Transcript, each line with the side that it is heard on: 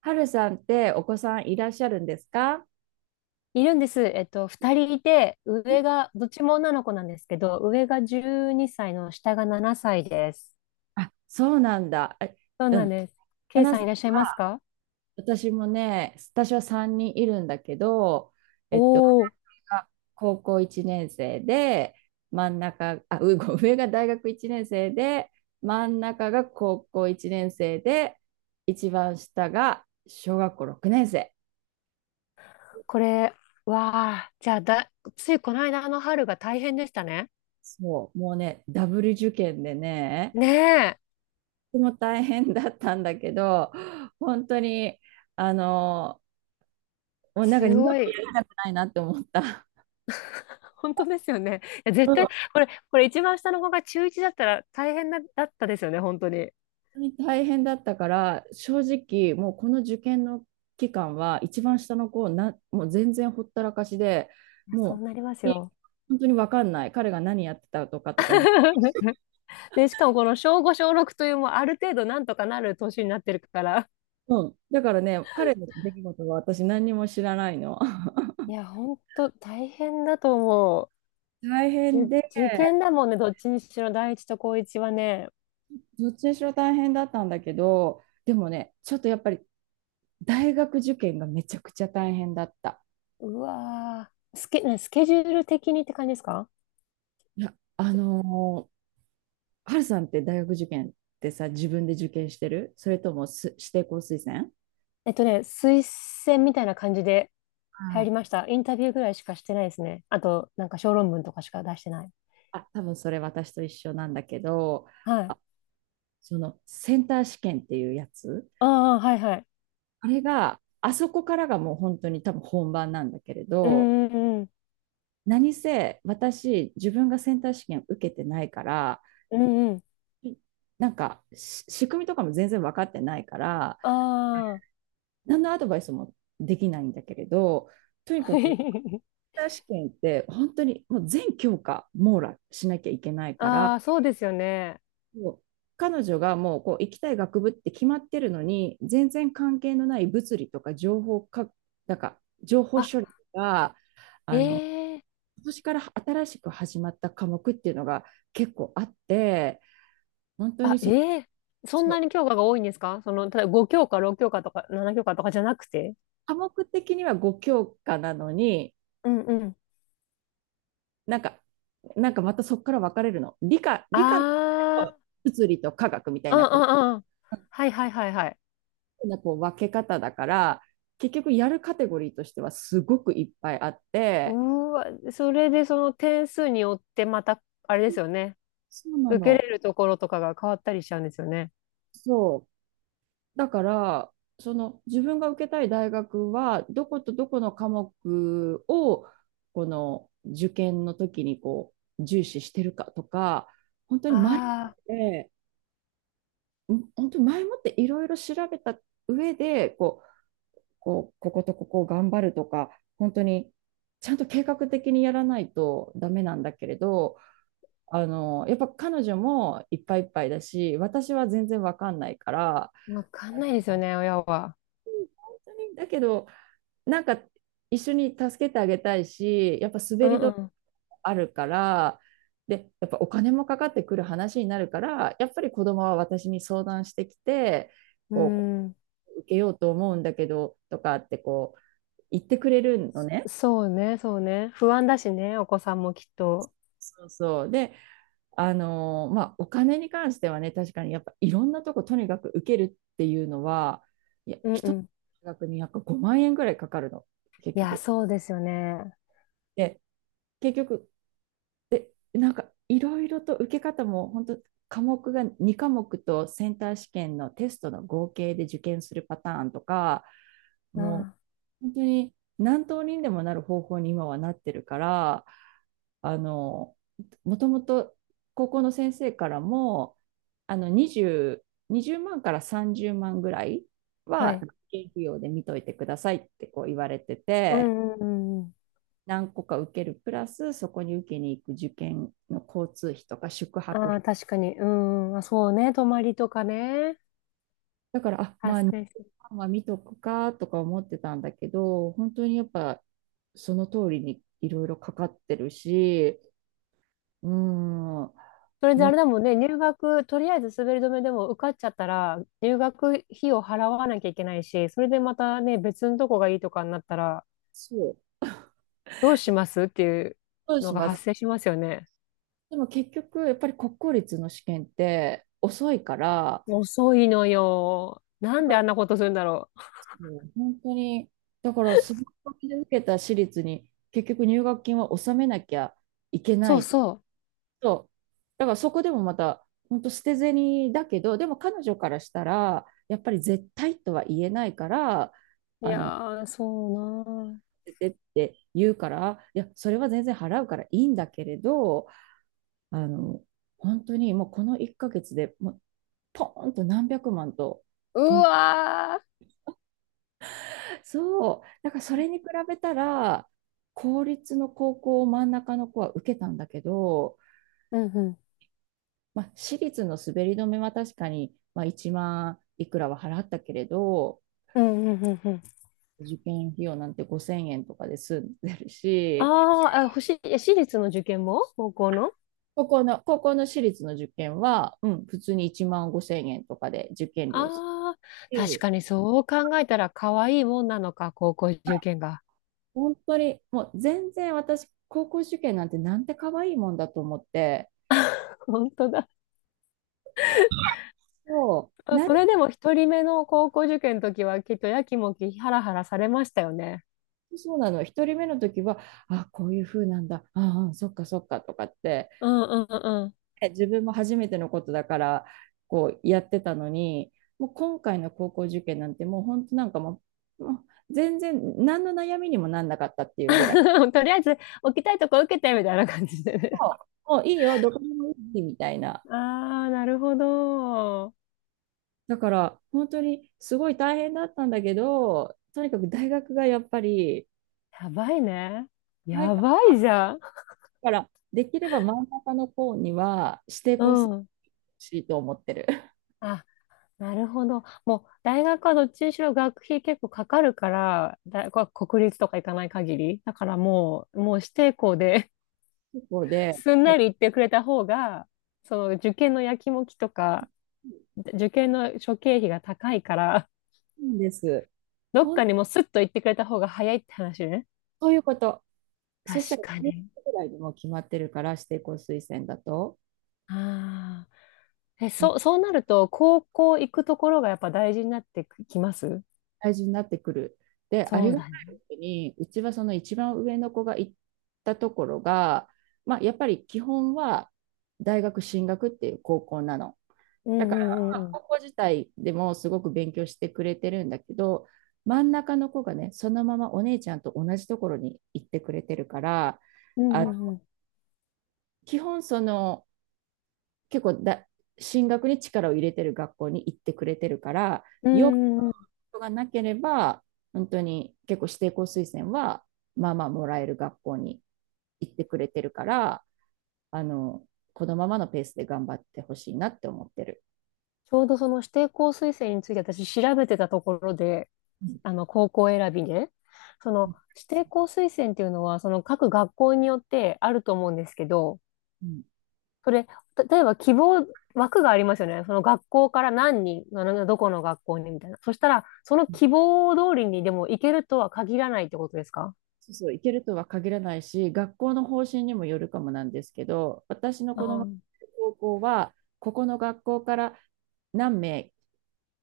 right: はるさんってお子さんいらっしゃるんですか？
left: いるんです。二人いて、上が、どっちも女の子なんですけど、上が12歳の下が7歳です。
right: あ、そうなんだ。あ
left: そう
right: う
left: なん
right: ん。
left: です。
right: は
left: ケイ
right: な
left: さん
right: さ
left: い
right: ん、
left: らっしゃいますか？
right: 私もね、私は3人いるんだけど、
left: お
right: 上
left: おー、
right: が高校1年生で、真ん中、あ、うご上が大学1年生で、真ん中が高校1年生で、一番下が小学校6年生。
left: これ、わあ、ついこの間の春が大変でしたね。
right: そう、もうね、ダブル受験でね、
left: ねえ、
right: とても大変だったんだけど、本当に、あの、もうなんか
left: す
right: 二度
left: ご
right: と
left: い。
right: やりたくないなって思った。
left: 本当ですよね。いや、
right: う
left: 絶
right: ん。本
left: 対、これ一番下の子が中1だったら大変だ、だったですよね、本当に。い
right: 当に大変だったから、正直、もうこの受験の期間は、一番下の子な、もう全然ほったらかしで、
left: や、そう
right: も
left: なります
right: う、
left: よ。
right: 本当に分かんない。彼が何やってたとかとか、
left: で、しかもこの小5、小6というもうある程度なんとかなる年になってるから、
right: うん。だからね、彼の出来事は私何にも知らないの。
left: いや、ほんと大変だと思
right: 大
left: う。
right: 変で、
left: 受験だもんね、どっちにしろ、第一と高一はね。
right: どっちにしろ大変だったんだけど、でもね、ちょっとやっぱり大学受験がめちゃくちゃ大変だった。
left: うわー、ねスケジュール的にって感じですか？
right: いや、ー春さんって大学受験ってさ、自分で受験してるそれとも指定校推薦？
left: ね、推薦みたいな感じで入り
right: あ
left: ました。インタビューぐらいしかしてないですね。あと、なんか小論文とかしか出してない。
right: あ、多分それ私と一緒なんだけど、
left: はい。
right: あ、そのセンター試験っていうやつ、
left: ああ、はいはい。
right: あれが、あそこからがもう本当に多分本番なんだけれ
left: う
right: ど、
left: んうんうん。
right: 何せ私、自分がセンター試験受けてないから、
left: うんうん。
right: なんか仕組みとかも全然分かってないから、
left: ああ。
right: 何のアドバイスもできないんだけれど、とにかく、ター試験って本当にもう全教科網羅しなきゃいけないから、
left: ああ、そうですよね。
right: もう彼女がもうこう行きたい学部って決まってるのに、全然関係のない物理とか情報か、なんか情報処理
left: あ、
right: が、あの、
left: ええ、
right: 今年から新しく始まった科目っていうのが結構あって、本当
left: あ、
right: に
left: ええ、そん
right: そ
left: な
right: う、
left: に教科が多いんですか？その、ただ5教科、6教科とか7教科とかじゃなくて。
right: 科目的には5教科なのに、
left: うんうん。
right: なんか、なんかまたそこから分かれるの。理科、理
left: あ
right: 科の物理と科学みたい
left: あ、うん
right: なこ
left: うんうん。はいはいはいはい。
right: うなこう分け方だから、結局やるカテゴリーとしてはすごくいっぱいあっ
left: うー
right: て、
left: わ、それでその点数によってまた、あれですよね。
right: そうな
left: 受け
right: の。
left: れるところとかが変わったりしちゃうんですよね。
right: そう。だから、その自分が受けたい大学は、どことどこの科目を、この受験の時にこう重視してるかとか、本当に前
left: あ
right: もって、本当に前もっていろいろ調べた上で、こことここを頑張るとか、本当にちゃんと計画的にやらないとダメなんだけれど、やっぱ彼女もいっぱいいっぱいだし、私は全然わかんないから、
left: あ、わかん
right: あ
left: ないですよ
right: の
left: ね、親は。
right: 本当に、だけど、なんか一緒に助けてあげたいし、やっぱ
left: う
right: 滑り止め
left: ん
right: あるから、で、やっぱお金もかかってくる話になるから、やっぱり子供は私に相談してきて、
left: う
right: こ
left: ん。うん。
right: 受けようと思うんだけど、とかってこう、言ってくれるのね。
left: そうね、そうね。不安だしね、お子さんもきっと。
right: そうそう。で、まあ、お金に関してはね、確かにやっぱいろんなとことにかく受けるっていうのは、いや、
left: うんう
right: 一つの
left: ん。
right: 大学にやっぱ5万円ぐらいかかるの、
left: い
right: 結
left: や、
right: 局。
left: そうですよね。
right: で、結局、なんかいろいろと受け方も本当、科目が2科目とセンター試験のテストの合計で受験するパターンとか、も
left: あ
right: う本当に何通りにでもなる方法に今はなってるから、あのもともと高校の先生からもあの 20, 20万から30万ぐらい
left: あ、は
right: は
left: い。
right: 受験費用で見といてくださいってこう言われて
left: う
right: て、
left: んうんうん。
right: 何個か受けるプラス、そこに受けに行く受験の交通費とか宿泊
left: ああ、
right: 費。
left: 確かに。うん。あ、そうね。泊まりとかね。
right: だから、まあ
left: 発生する。
right: 2万は見とくかとか思ってたんだけど、本当にやっぱその通りにいろいろかかってるし、うーん、も
left: それであ
right: う、
left: れだもんね。入学、とりあえず滑り止めでも受かっちゃったら、入学費を払わなきゃいけないし、それでまたね、別のとこがいいとかになったら、
right: そう、
left: どうしますっていう
right: どう
left: の
right: し
left: が
right: ます。
left: 発生しますよね。
right: でも結局やっぱり国公立の試験って遅いから、
left: 遅いのよ。な
right: だ
left: ん
right: か
left: で
right: ら
left: あんなことするんだろう。
right: もう本当に、だからすごいで受けた私立に結局入学金は納めなきゃいけな
left: そう
right: い。
left: そ
right: そう。だからそこでもまた、本当捨て銭だけど、でも彼女からしたら、やっぱり絶対とは言えないから、
left: う。いや
right: 捨
left: ー、そうなー。
right: ててって言うから、いや、それは全然払うからいいんだけれど、あの、本当にもうこの1ヶ月でもう、ポーンと何百万と、
left: う
right: とん、
left: わー。
right: そう。だからそれに比べたら、公立の高校を真ん中の子は受けたんだけど、
left: うんうん。
right: まあ、私立の滑り止めは確かに、まあ、1万いくらは払ったけれど、
left: うんうんうんうん。
right: 受験費用なんて5000円とかで済んでる
left: あ
right: し、
left: ーあ、欲しい、私立の受験も高校の。
right: 高校の私立の受験は、うん、普通に1万5000円とかで受験料す
left: ああ、
right: る
left: 確
right: し、
left: かにそう考えたら可愛いもんなのか、高校受験が。
right: 本当にもう全然私、高校受験なんてなんて可愛いもんだと思って、
left: 本当だ。
right: そう、
left: それでも一人目の高校受験の時はきっとやきもきハラハラされましたよね。
right: そうなの、一人目の時は、あ、こういう風なんだ、ああ、そっかそっかとかって、
left: うんうんうんうん。
right: ね、自分も初めてのことだからこうやってたのに、もう今回の高校受験なんてもう本当、なんかもう全然何の悩みにもなんなかったっていうぐらい、
left: とりあえず置きたいとこ受けてみたいな感じでね。
right: もういいよどこでもいいみたいな。
left: ああ、なるほど。
right: だから本当にすごい大変だったんだけど、とにかく大学がやっぱり
left: やばいね。
right: 前
left: や
right: か
left: ばいじゃん。
right: ら、できれば真ん中の方には指定
left: う
right: 校する
left: ん。
right: しいと思ってる。
left: あ、なるほど。もう、大学はどっちにしろ学費結構かかるから、大学は国立とか行かない限り。だからもう指定校で、
right: そこ で、
left: すん
right: そ
left: なり行ってくれた方が、その受験のやきもきとか、受験の諸経費が高いから、
right: うです。
left: どっか
right: 本
left: にもうスッと行ってくれた方が早いって話ね。
right: 当いうこと。そした
left: 確
right: ら
left: か
right: 10
left: に。
right: 月ぐらいでもう決まってるから、指定校推薦だと、
left: ああ。え、
right: もう
left: そう、そうなると、高校行くところがやっぱ大事になってきます
right: 大事になってくる。で、あ
left: そ
right: り
left: う
right: がた
left: だ
right: い
left: ね。
right: ことに、うちはその一番上の子が行ったところが、まあ、やっぱり基本は大学進学っていう高校なの。
left: う
right: だ
left: ん
right: か
left: う
right: ら、
left: んう
right: ま
left: ん
right: あ、
left: うん。
right: 高校自体でもすごく勉強してくれてるんだけど、真ん中の子がね、そのままお姉ちゃんと同じところに行ってくれてるから、
left: うん
right: あ
left: うんうん。
right: 基本その、結構だ進学に力を入れてる学校に行ってくれてるから、
left: うん
right: よっ
left: うんうん。
right: ぽどがなければ、本当に結構指定校推薦は、まあまあもらえる学校に行ってくれてるから、あの、このままのペースで頑張ってほしいなって思ってる。
left: ちょうどその指定校推薦について私調べてたところで、
right: うん
left: あの、高校選びで、そ
right: う
left: の
right: ん
left: 指定校推薦っていうのは、その各学校によってあると思うんですけど、
right: うん、
left: それ、例えば希望、枠がありますよね。その学校から何人、あのどこの学校にみたいな。そしたら、その希望通りにでも行けるとは限らないってことですか？
right: そうそう、行けるとは限らないし、学校の方針にもよるかもなんですけど、私の
left: あ
right: 子供の
left: ー、
right: 高校は、ここの学校から何名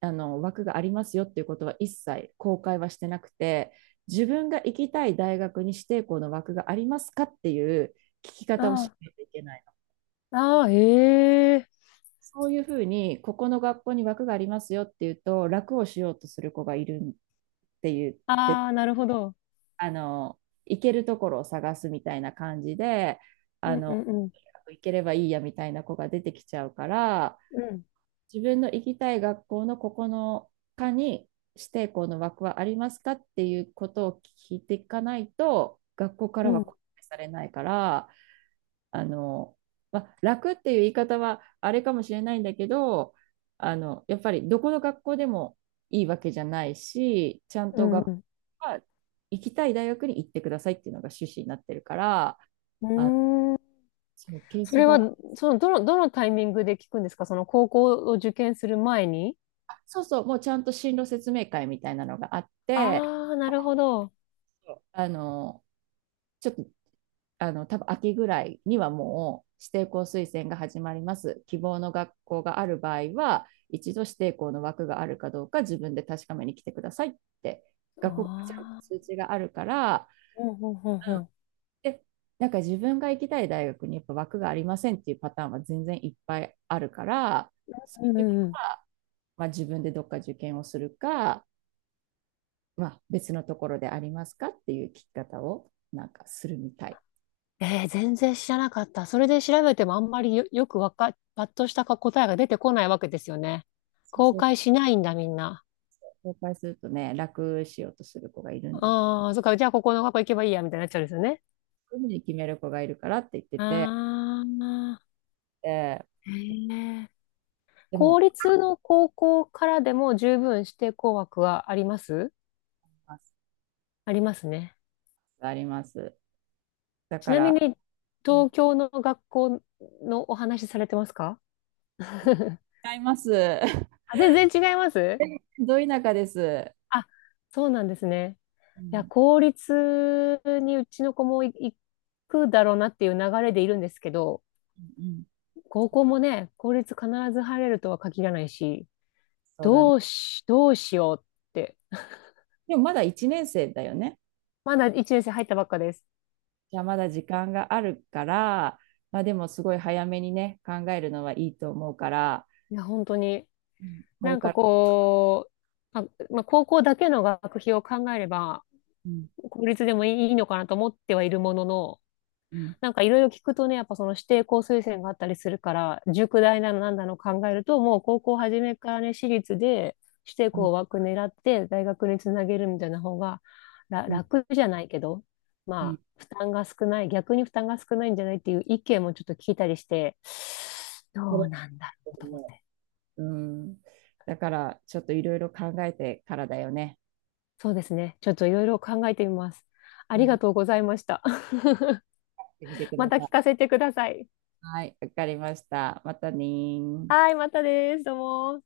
right: 枠がありますよっていうことは一切公開はしてなくて、自分が行きたい大学に指定校の枠がありますかっていう聞き方をし
left: あ
right: ないといけない。
left: ー、ああ、へえ。
right: そういうふうに、ここの学校に枠がありますよっていうと楽をしようとする子がいるって言って、
left: ああ、なるほど。
right: あの行けるところを探すみたいな感じで、
left: う
right: あ
left: んう
right: の
left: んうん。
right: 行ければいいやみたいな子が出てきちゃうから、
left: うん
right: 自分の行きたい学校のここの科に指定校の枠はありますかっていうことを聞いていかないと学校か
left: う
right: らは
left: ん
right: 公開されないから、あの、まあ、楽っていう言い方はあれかもしれないんだけど、やっぱりどこの学校でもいいわけじゃないし、ちゃん
left: う
right: と
left: んう
right: 学校
left: ん。
right: は、行きたい大学に行ってくださいっていうのが趣旨になってるから、
left: うー
right: あ
left: ん。
right: そう、ケー
left: そ
right: ス
left: れ
right: バ
left: は、その、どのタイミングで聞くんですか？その高校を受験する前に。
right: そうそう、もうちゃんと進路説明会みたいなのがあって、
left: ああー、なるほど。
right: あのちょっと、多分秋ぐらいにはもう指定校推薦が始まります。希望の学校がある場合は、一度指定校の枠があるかどうか自分で確かめに来てくださいって、学校からちゃんと
left: ああ、
right: 通知があるから、
left: うんうんう
right: う
left: ん
right: ん、
left: う
right: で、なんか自分が行きたい大学にやっぱ枠がありませんっていうパターンは全然いっぱいあるから、そ
left: ん。う
right: ういう時
left: んう
right: は
left: ん。
right: まあ自分でどっか受験をするか、まあ、別のところでありますかっていう聞き方をなんかするみたい。
left: えー、全然知らなかった。それで調べてもあんまりよ、よくわか、パッとしたか答えが出てこないわけですよね。
right: そう
left: 公
right: そう、
left: 開しないんだ、みんな。
right: 公開するとね、楽しようとする子がいるんだ。そ
left: ああ、そっか、じゃあここの学校行けばいいや、みたいになっちゃうんですよね。
right: ういうふうに決める子がいるからって言ってて、
left: ああ、
right: えー
left: へえ。
right: で
left: 公
right: も、
left: 立の高校からでも十分指定校枠はあります。
right: あります。
left: ありますね。
right: あります、だ
left: ち
right: か
left: なみ
right: ら、
left: に、東京の学校のお話されてますか？ あ、
right: 違います。
left: 全然違います。
right: ど田舎です。
left: あ、そうなんですね。
right: う
left: いや、
right: ん
left: 公立にうちの子も行くだろうなっていう流れでいるんですけど、
right: うんうん、
left: 高校もね、公立必ず入れるとは限らないし、
right: そうだね。
left: どうしようって、
right: でもまだ1年生だよね。
left: まだ1年生入ったばっかです。
right: じゃあまだ時間があるから、まあでもすごい早めにね、考えるのはいいと思うから、
left: いや、本当に。
right: うんこ
left: な
right: れ
left: んか
right: から、
left: こう、あ、まあ、高校だけの学費を考えれば、
right: うん
left: 公立でもいいのかなと思ってはいるものの、
right: うん
left: なんかいろいろ聞くとね、やっぱその指定校推薦があったりするから、塾代なのなんだの考えると、もう高校初めからね、私立で指定
right: うん
left: 校枠狙って大学につなげるみたいな方がら
right: うん
left: 楽じゃないけど、
right: う
left: まあ、
right: ん、
left: 負担が少ない、逆に負担が少ないんじゃないっていう意見もちょっと聞いたりして、
right: そ
left: どう
right: れ
left: なんだろうと思って。
right: うん。だから、ちょっといろいろ考えてからだよね。
left: そうですね。ちょっといろいろ考えてみます。あ
right: う
left: り
right: ん。
left: がとうございました。
right: やってみてく だ
left: また
right: さ
left: 聞
right: い。
left: かせてください。
right: はい、わかりました。またねー。
left: はい、またです。どうも。